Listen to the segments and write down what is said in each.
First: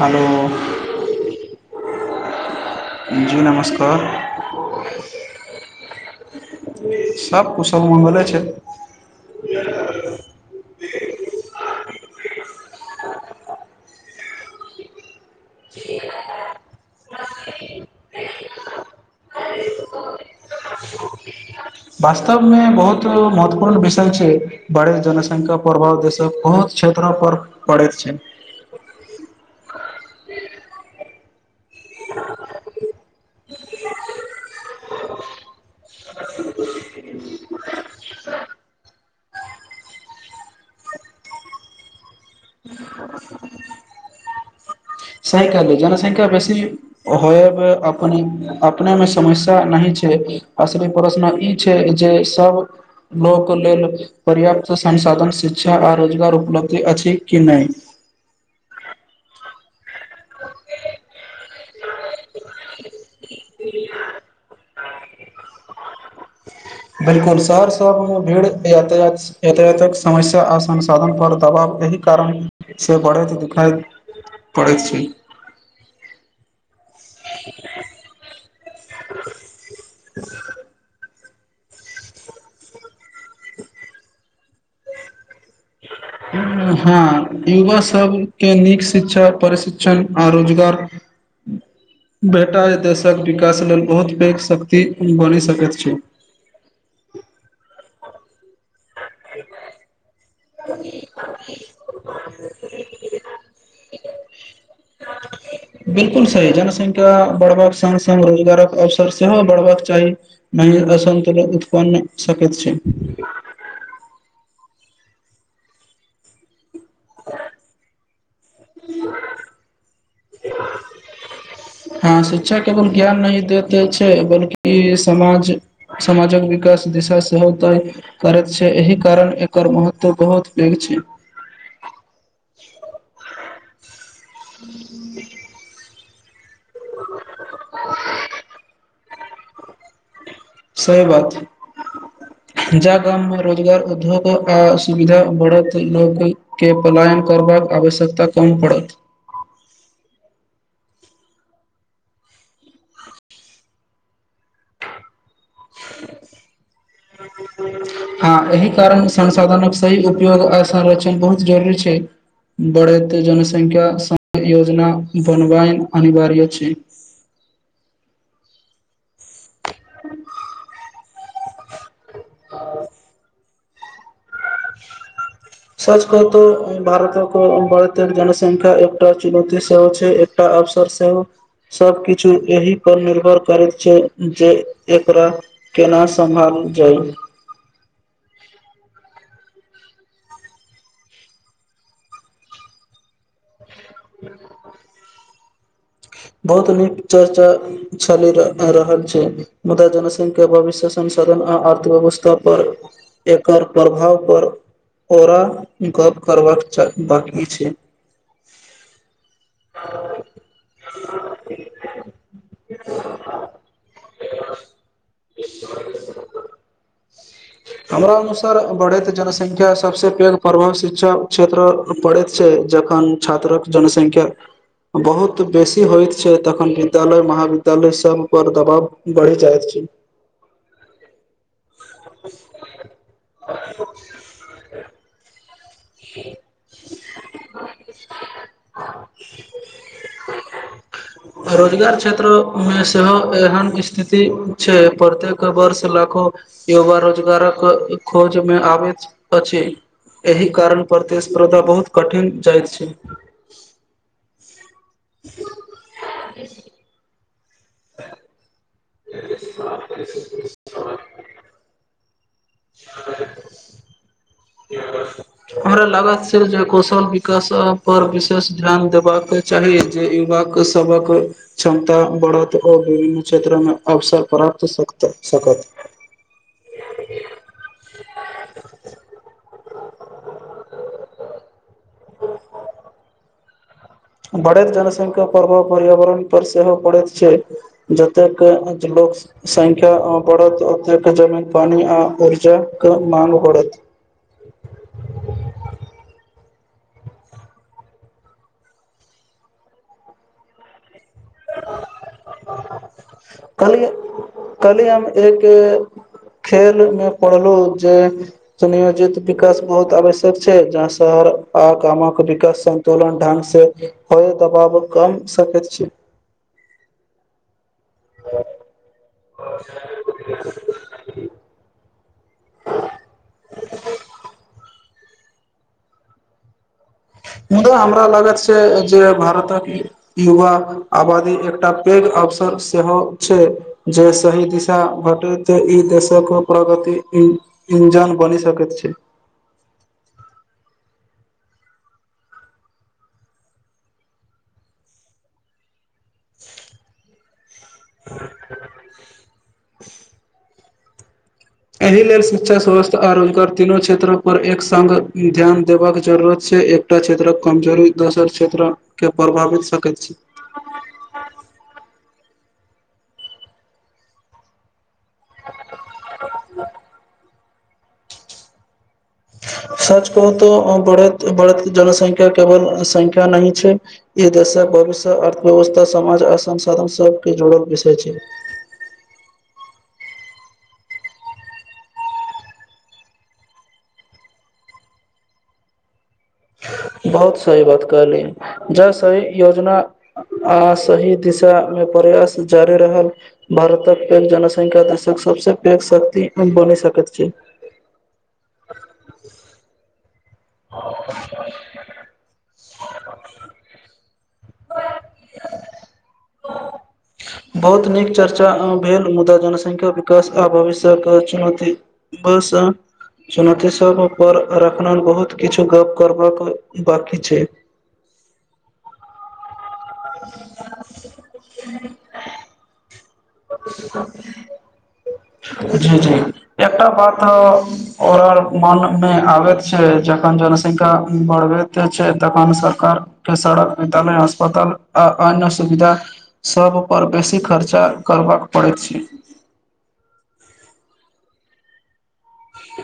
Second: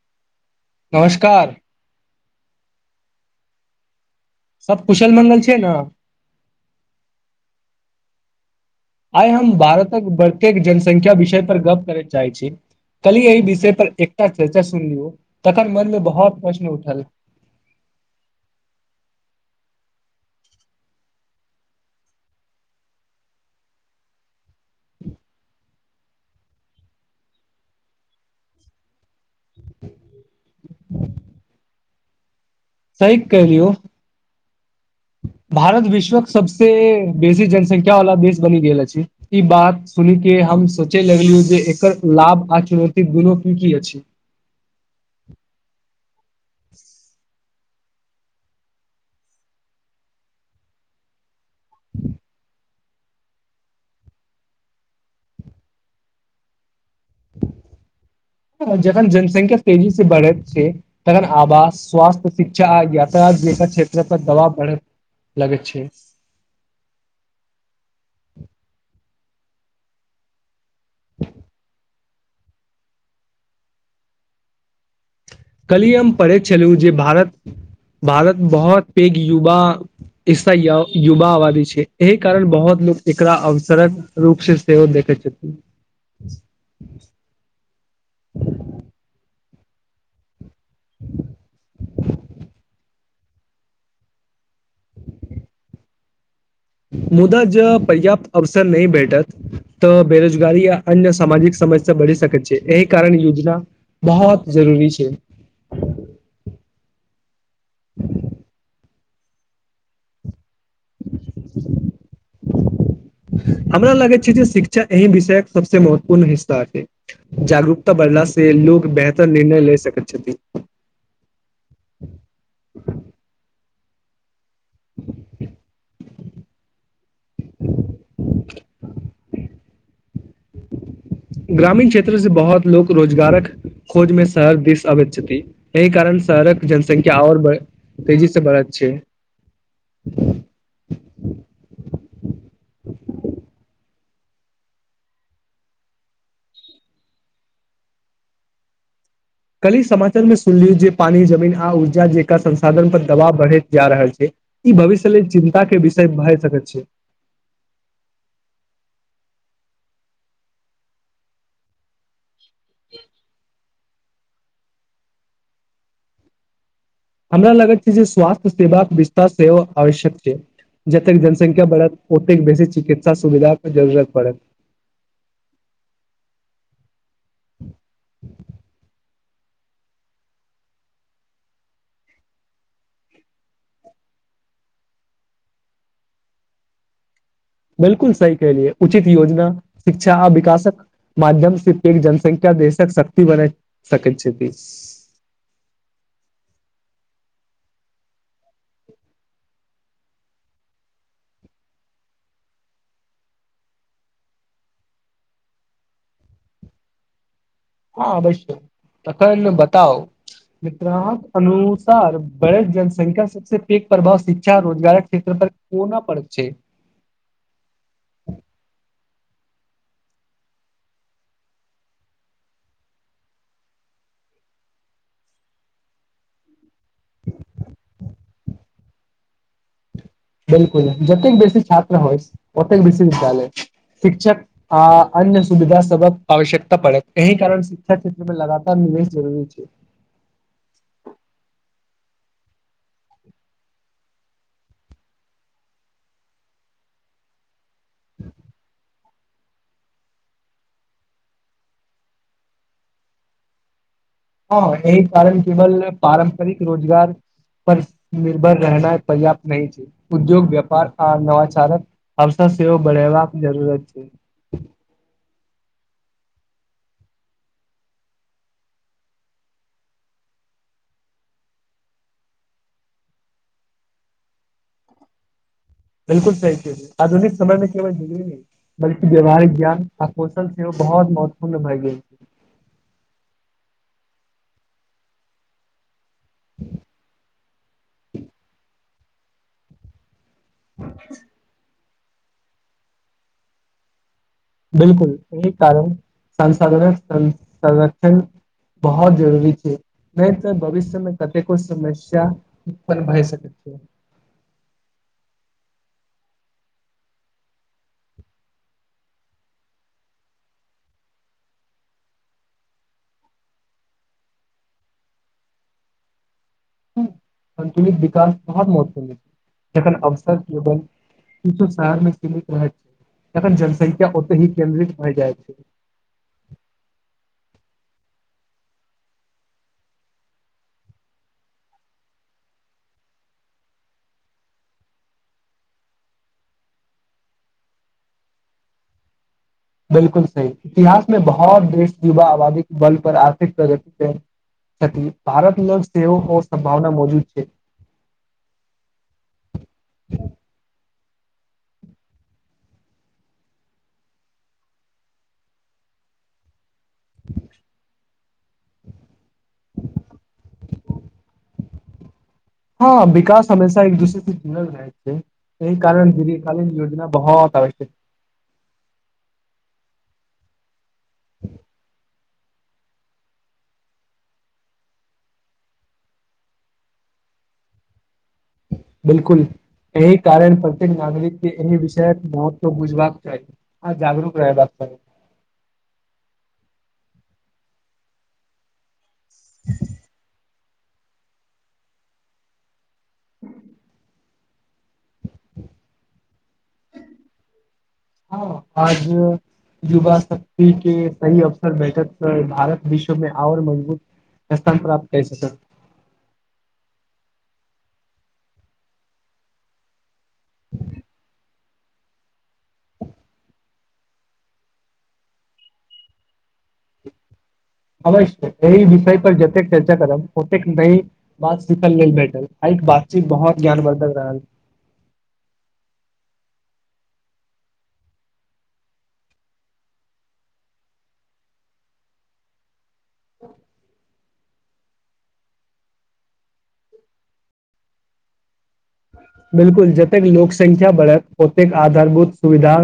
hello नमस्कार जी नमस्कार सब कुशल मंगल छै ने सब कछ मगले छै आइ हम भारतक बतेक जनसंख्या विषय पर गप करय चाहैत छी कली एहिह विषय पर एकटा चर्चा सुन लियौ तखन मन मे बहुत प्रश्न उठल वास्तवमे बहुत महत्वपूर्ण विषय छै बढ़त जनसंख्या प्रभाव देशक बहुत क्षेत्र पर पड़ैत छै [inaudible] सहिक करौ भारत विश्वक सबस बेसी जनसंख्या वाला देश बनि गेल अछि ई बात सुन के हम सोचय लगलहुँ जे एकर लाभ आ चुनौती दुनू की की अछि स जनसंख्या बेसी हो अपने अपने मे समस्या नहि छै असली प्रश्न ई छै जे सब लोक लेल पर्याप्त संसाधन शिक्षा आ रोजगार उपलब्ध की अछि कि नहि जखन जनसंख्या तेजी से बढ़ैत तन आवास स्वास्थ्य शिक्षा आ यातायात ज क्षेत्र पर दबाव बढ़त लगै छै बिलकुल शहर सबमे भीड़ य यातायातक समस्या आ संसाधन पर दबाव अ कारण से बढ़ैत दुखैत पढ़ैत छै कलियम परे छलू जे भारत भारतमे बहुत पैघ युवा हिस्सा य युवा आबादी छै एहि कारण बहुत लोग एकरा अवसरक रूप से सेहो देखे छै हँ युवा सबके नीक शिक्षा प्रशिक्षण आ रोजगार भेटातश क विकास लेल बहुत पैघ शक्ति बनि सकैत छै मुदा ज पर्याप्त अवसर नहि बैठ े तऽ बेरोजगारी य अन्य सामाजिक समस्या बढ़ि सकैत छै एहि कारण योजना कावत बहुत जरूरी छै बिलकुल सही छै बढ़बाक संग स्ग रोजगारक अवसर सेहो बढ़बाक चाही नहि असन्तुलन उत्पन्न नहि सकैत छै हमरा लगैत शिक्षा एहि विषय सबसँ महत्वपूर्ण हिस्सा छैक जागरूकता बढ़ला से से लोकोग बेहतर निर्णय ले सकैत छथिन हँ शिक्षा केवल ज्ञान नहि दैत छै बल्कि समाज समाजक विकास दिशा सेहो तय करैत छै एहि कारण एकर महत्व बहुत पैघ छै ग्रामीण क्षेत्र से बहुत लोक रोजगारक खोजमे शहर दिस अबैत छथि एहि कारण शहरक जनसंख्या आओर तेजी से बढ़त छै सही बात ह [unintelligible] जा गाममे रोजगार उद्योग आ सुविधा बढ़त लोकोकँ पलायन करबाक आवश्यकता कम पड़त कली समाचार मे सुनलियौ जे पानी जमीन आ ऊर्जा जेक संसाधन पर दबाव बढ़ैत जा रहल छै ई भविष्य लेल चिन्ता के विषय भए सकैत छै हँ एहि कारणसँ संसाधनक सही उपयोग आ संरक्षण बहुत जरूरी छै बढ़ैत जनसंख्या संख्या समय योजना बनबाय अनिवार्य छै हमरा लगत छै जे स्वास्थ्य सेवा विस्तार सेहो आवश्यक छै जतेक जन संख्या बढ़त ओतेक बेसी चिकित्सा सुविधाके जरूरत पड़त सच कहु त भारतक बढैत जनसंखा एकटा चुनती सेहो छै एकटा अवसर सेहो सबकछु एहि पर निर्भर करैत छै जे एकरा केना सम्भाल ज [unintelligible] बिलकुल सही कहलियए उचित योजना शिक्षा आ विकासक माध्यम से जनसंख्या देशक शक्ति बनेैत सकैत छथि [inaudible] बहुत नीक चर्चा चलि रहल छै मुदा जनसंख्या भविष्य संसाधन अर्थव्यवस्था पर एकर प्रभाव पर ओरा गप करबाक चाहि बा हँ अबश्य तखन बताउ ग्राहक अनुसार बढ़ैत जनसंख्या सबसे पैघ प्रभाव शिक्षा रोजगारक क्षेत्र पर कोना परैत छैक हमरा अनुसार बढैत जनसंख्या सबसे पैघ प्रभाव शिक्षा क्षेत्र पड़ैत छै जखन छात्रक जनसंख्या के बहुत बेसी होइत छै तखन विद्यालय महाविद्यालय सब पर दबाव बढ़ि जाइत छै बिलकुल जतेक बेसी छात्र होइत ओतेक बेसी विद्यालय शिक्षक आ अन्य सुविधा सबक आवश्यकता पड़े एहि कारण शिक्षा क्षेत्रमे लगातार निवेश जरूरी छै भरो [unintelligible] क्षेत्र मे सेहो एहन स्थिति छै प्रत्येक वर्ष लाखो युवा रोजगारक खोजमे आबैत अछि एहि कारण प्रतिस्पर्धा बहुत कठिन भय जाइत छैक हँ एहि कारण केवल पारम्परिक रोजगार पर निर्भर रहनय पर्याप्त नहि छै उद्योग व्यापार आ नवाचारक अव सन बढ़याबाक सेहो जरूरत छै हमरा लागैत छैक जे कौशल विकास पर विशेष ध्यान देबाकेँ चाही जे युवाक सबक क्षमता बढ़त औ विभिन्न क्षेत्र मे अवसर पड़ कत सकत बिलकुल सही चीज आधुनिक समय मे केवल बिजली बल्कि व्यवहारिक ज्ञान आ कौशल सेहो बहुत महत्वपूर्ण भए गेल छै बढ़ैत जनसंख्या प्रभाव पर्यावरण पर सेहो पड़ैत छै जतेक लोक संख्या बढ़त ओतेक जमीन पानी आ ऊर्जा क मांग बढ़त बिलकुल एहि कारण संसाधन सं संरक्षण बहुत जरूरी छै नहि तऽ भविष्यमे कतेको समस्या उत्पन्न भइ सकत छै कल्हि काल्हि हम एक खेल मे पढ़लहु जे सुनियोजित विकास बहुत आवश्यक छै जहाँ स आ कामक विकास संन्तुलन ढंग से होय दबाव कम सकैत छी संन्तुलित विकास बहुत महत्वपूर्ण जखन अवसर केवल रह छै तखन जनसंख्या ओते ही केन्द्रित भए जाइत छै मुदा हमरा लागत छै जे भारतक युवा आबादी एकटा पैघ अवस र सेहो छै जे सही दिशा भेटैत ई देशक प्रगति इंजन बनी सकैत छै [inaudible] बिल्कुल सही इतिहास मे बहुत देश युवा आबादी के बल पर आर्थिक प्रगति से भारत लोक सेहो ओ संभावना मौजूद छै एहि लेल शिक्षा स्वास्थ्य आ रोजगार तीनू क्षेत्र पर एक संग ध्यान देबाक जरूरत छै क्षेत्रक कमजोरी दोसर क्षेत्र के प्रभावित सकैत छी हु विकास हमेशा एक दूसरे से जुड़ल जाई एहि कारण दीर्घ कालीन योजना बहुत आवश्यक सच कहु तो बढ़ बढ़त जनसंख्या केवल संंख्या नहि छै ई देशक भविष्य अर्थव्यवस्था समाज आ संसाधन सब जुड़क विषय छै बिल्कुल एहि कारण प्रत्येक नागरिक ए विषयक महत्व बुझलाक चाही आ जगरूक रहबाक चाही [inaudible] बहुत सही बात कहली ज सही योजना आ सही दिशा मे प्रयास जारी रहल भारतक पैघ जनसंख्या देशक सबस पैघ शक्ति बनि सकैत छै हाँ आज युवा शक्ति के सही अवसर बैठक भारत विश्व में आउर मजबूत स्थान प्राप्त कर सक बहुत नीक चर्चा भेल मुदा जनसंख्या विकास आ भविष्यके चुनौती बस सुनती सपर रखन बहुत किछु गप करबाक बाकी छै अवश्य एहि विषय पर जेतय चर्चा करब ओतेक न बात सिखल लेल भटल आई केबात जी जी एकटा बात मन मे आबैत छै जखन जनसंख्या बढ़ करते छै तखन सरकार के सड़क विद्यालय अस्पताल आ अन्य सुविधा सब पर बेसी खर्चा करबाक पड़ैय छै बिल्कुल जतेक लोक संंख्या बढ़त ओतेक आधारभूत सुविधा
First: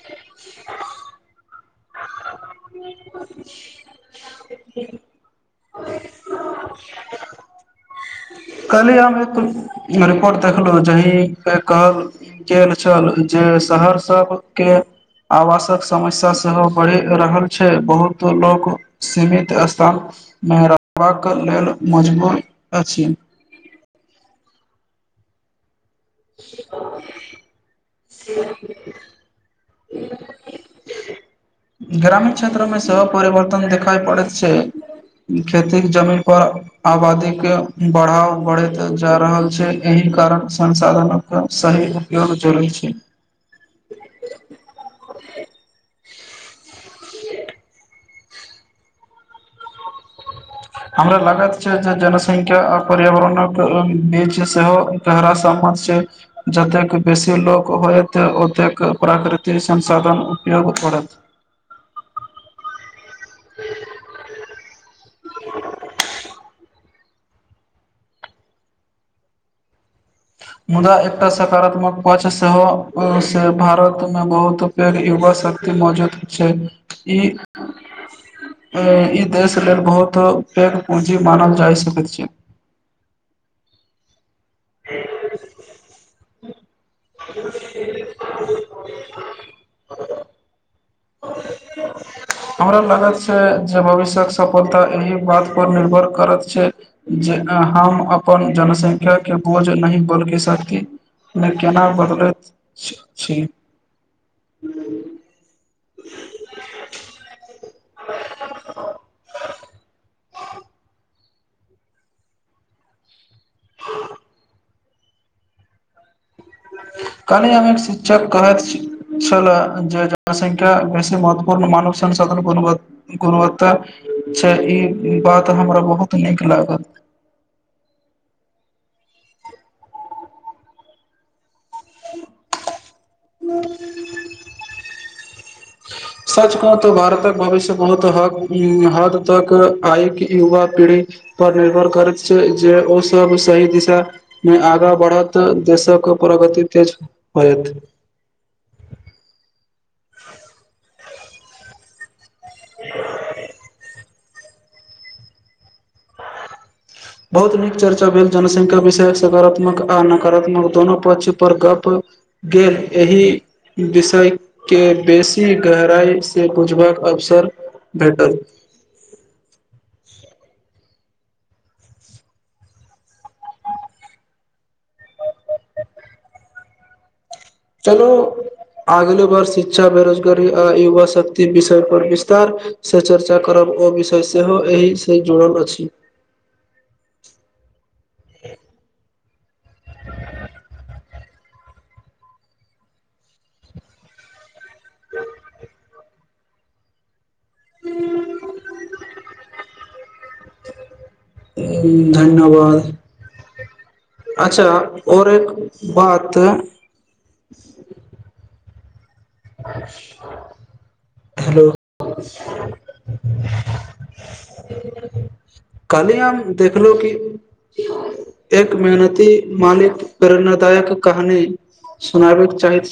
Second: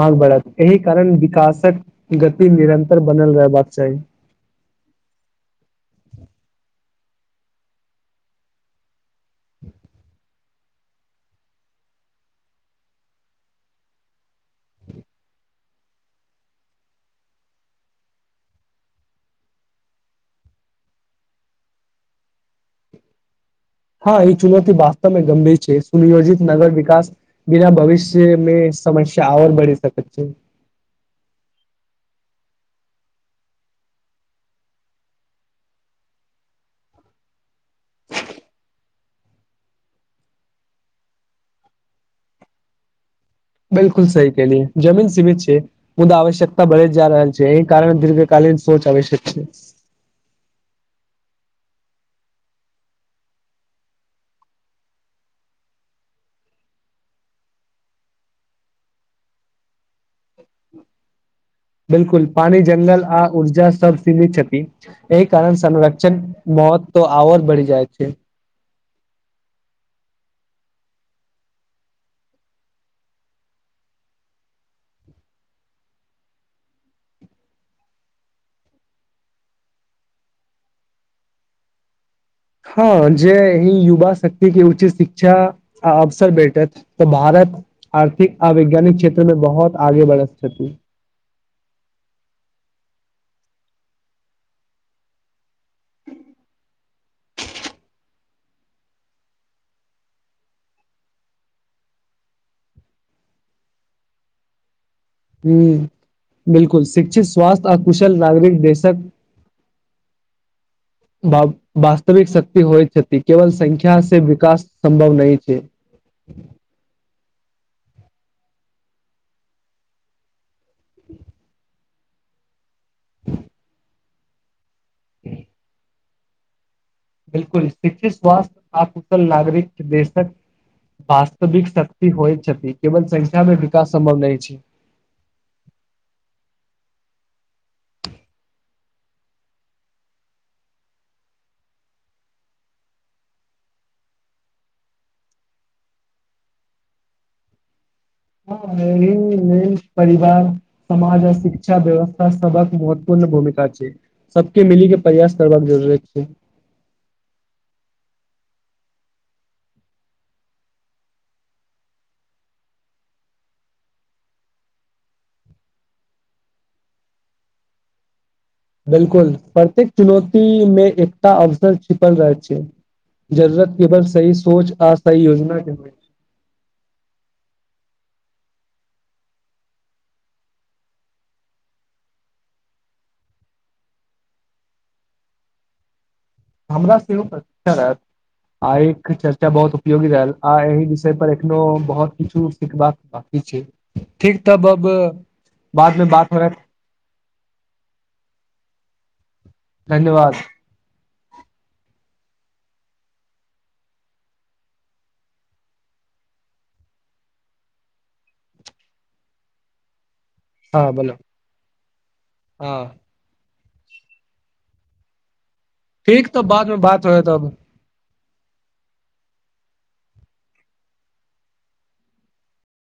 मांग बढ़त एहि कारण विकासक गति निरन्तर बनल रहबाक चाही [unintelligible] काल्हि हम एक रिपोर्ट देखलहुँ जाहिके कहल गेल छन जे सहरसा के आवासक समस्या सेहो बढ़ि रहल छै बहुत लोक सीमित स्थान मेराबाक लेल मजबूर अछि हाँ ई चुनौती वास्तवमे गंभीर छै नियोजित नगर विकास बिना भविष्य मे समस्या आ ओर बढ़ि सकैत छै [inaudible] ग्रामीण क्षेत्रमे सेहो परिवर्तन देखाई पड़ैत छै खेती जमीन पर आबादी के बढ़ाव बढ़ैत जा रहल छै एहि कारण संसाधनक सही उपयोग जलैत छै बिल्कुल सही कलियै जमीन सीमित छै मुदा आवश्यकता बढ़ैत जा रहल छै एहि कारण दीर्घ कालीन सोच आबशयक छै हमरा लागत छै जे जनसंख्या आ पर्यावरणक बीच सेहो एक हरास छै जतेक बेसी लोक होयत ओतेक प्राकृतिक संसाधन उपयोग हो तुरत बिल्कुल पानी जंगल आ ऊर्जा सब सीमित एहि कारण संरक्षण बहुत आओर बढ़ि जाइत छै मुदा एकटा सकारात्मक पक्ष सेहो से भारतमे बहुत पैघ युवा शक्ती मौजूद छैक ई ई देश लेल बहुत पैघ पूंजी मानल जाय सकैत छै हँ जे ही युवा शक्ति उचित शिक्षा अवसर भैटत तऽ भारत आर्थिक आ वैज्ञानिक क्षेत्रमे बहुत आगे बढ़थ छथि हमरा लागैत छै जे भविष्य्यक सफलता एहि बात पर निर्भर करैत छै जे हम अपन जनसंख्या के बोझ नहि बनके शक्ति नइ केना बदलैत छ छै हूँ बिलकुल शिक्षित स्वास्थ्य आ कुश ल नागरिक देशक बा वास्तविक शक्ति होइत छथि केवल संख्या से विकास संभव नहि छै [inaudible] [unintelligible] कनी हम एक शिक्षक कहैत छि छलो जे जनसंख्या बेसी महत्वपूर्ण मानुष संसधन गुनवत गुणवत्ता छै बात हमरा बहुत नीक लागल बिलकुल शिक्षित स्वास्थ आ कुशल नागरिक केँ देशक वास्तविक शक्ति होइत छथि केवल संख्या मे विकास सम्भव नई छै सच कह तऽ भारतक भविष्य बहुत हद हद तक आइ के युवा पीढ़ी पर निर्भर करैत छै जे ओसभ सही दिशा मे आगाँ बढ़त देशक ओकर प्रगति तेज होएत हँ [unintelligible] परिवार समाज आ शिक्षा व्यवस्था सबक महत्वपूर्ण भूमिका छैक सबके मिलके प्रयास करबाक जरूरत छैक बहुत नीक चर्चा भेल जनसंख्या विषय सकारात्मक आ नकारात्मक दोनो पक्ष पर गप गे एहि [unintelligible] विषय के बेसी गहराइ से बुझबक अवसर भेटल बिलकुल प्रत्येक चुनौती मे एकटा अवसर छिपल रहैत छैैक जरूुरत केवल सही सोच आ सही योजना के होइ चलो आगलो बार शिक्षा बेरोजगारी आ युवा शक्ति विषय पर विस्तार से चर्चा करब ओ विषय सेहो एहिसँ जोड़ल अछि हमरा सेहो आ एक चचा [unintelligible] बहुत उपयोगी रहल आ एहि विषय पर एखनो बहुत किछु सीखबाक बाकी छै ठीक तब अब बादमे बात हो रहा धन्यवाद धन्यवाद अच्छा और एक बात [inaudible] ह [unintelligible] हा बोलो हां कहली ठीक तऽ हम बादमे देखलो बात की होयत अब एक मेहनती मालिकक प्रेरणादायक कहानी सुनाबय चाहैत छी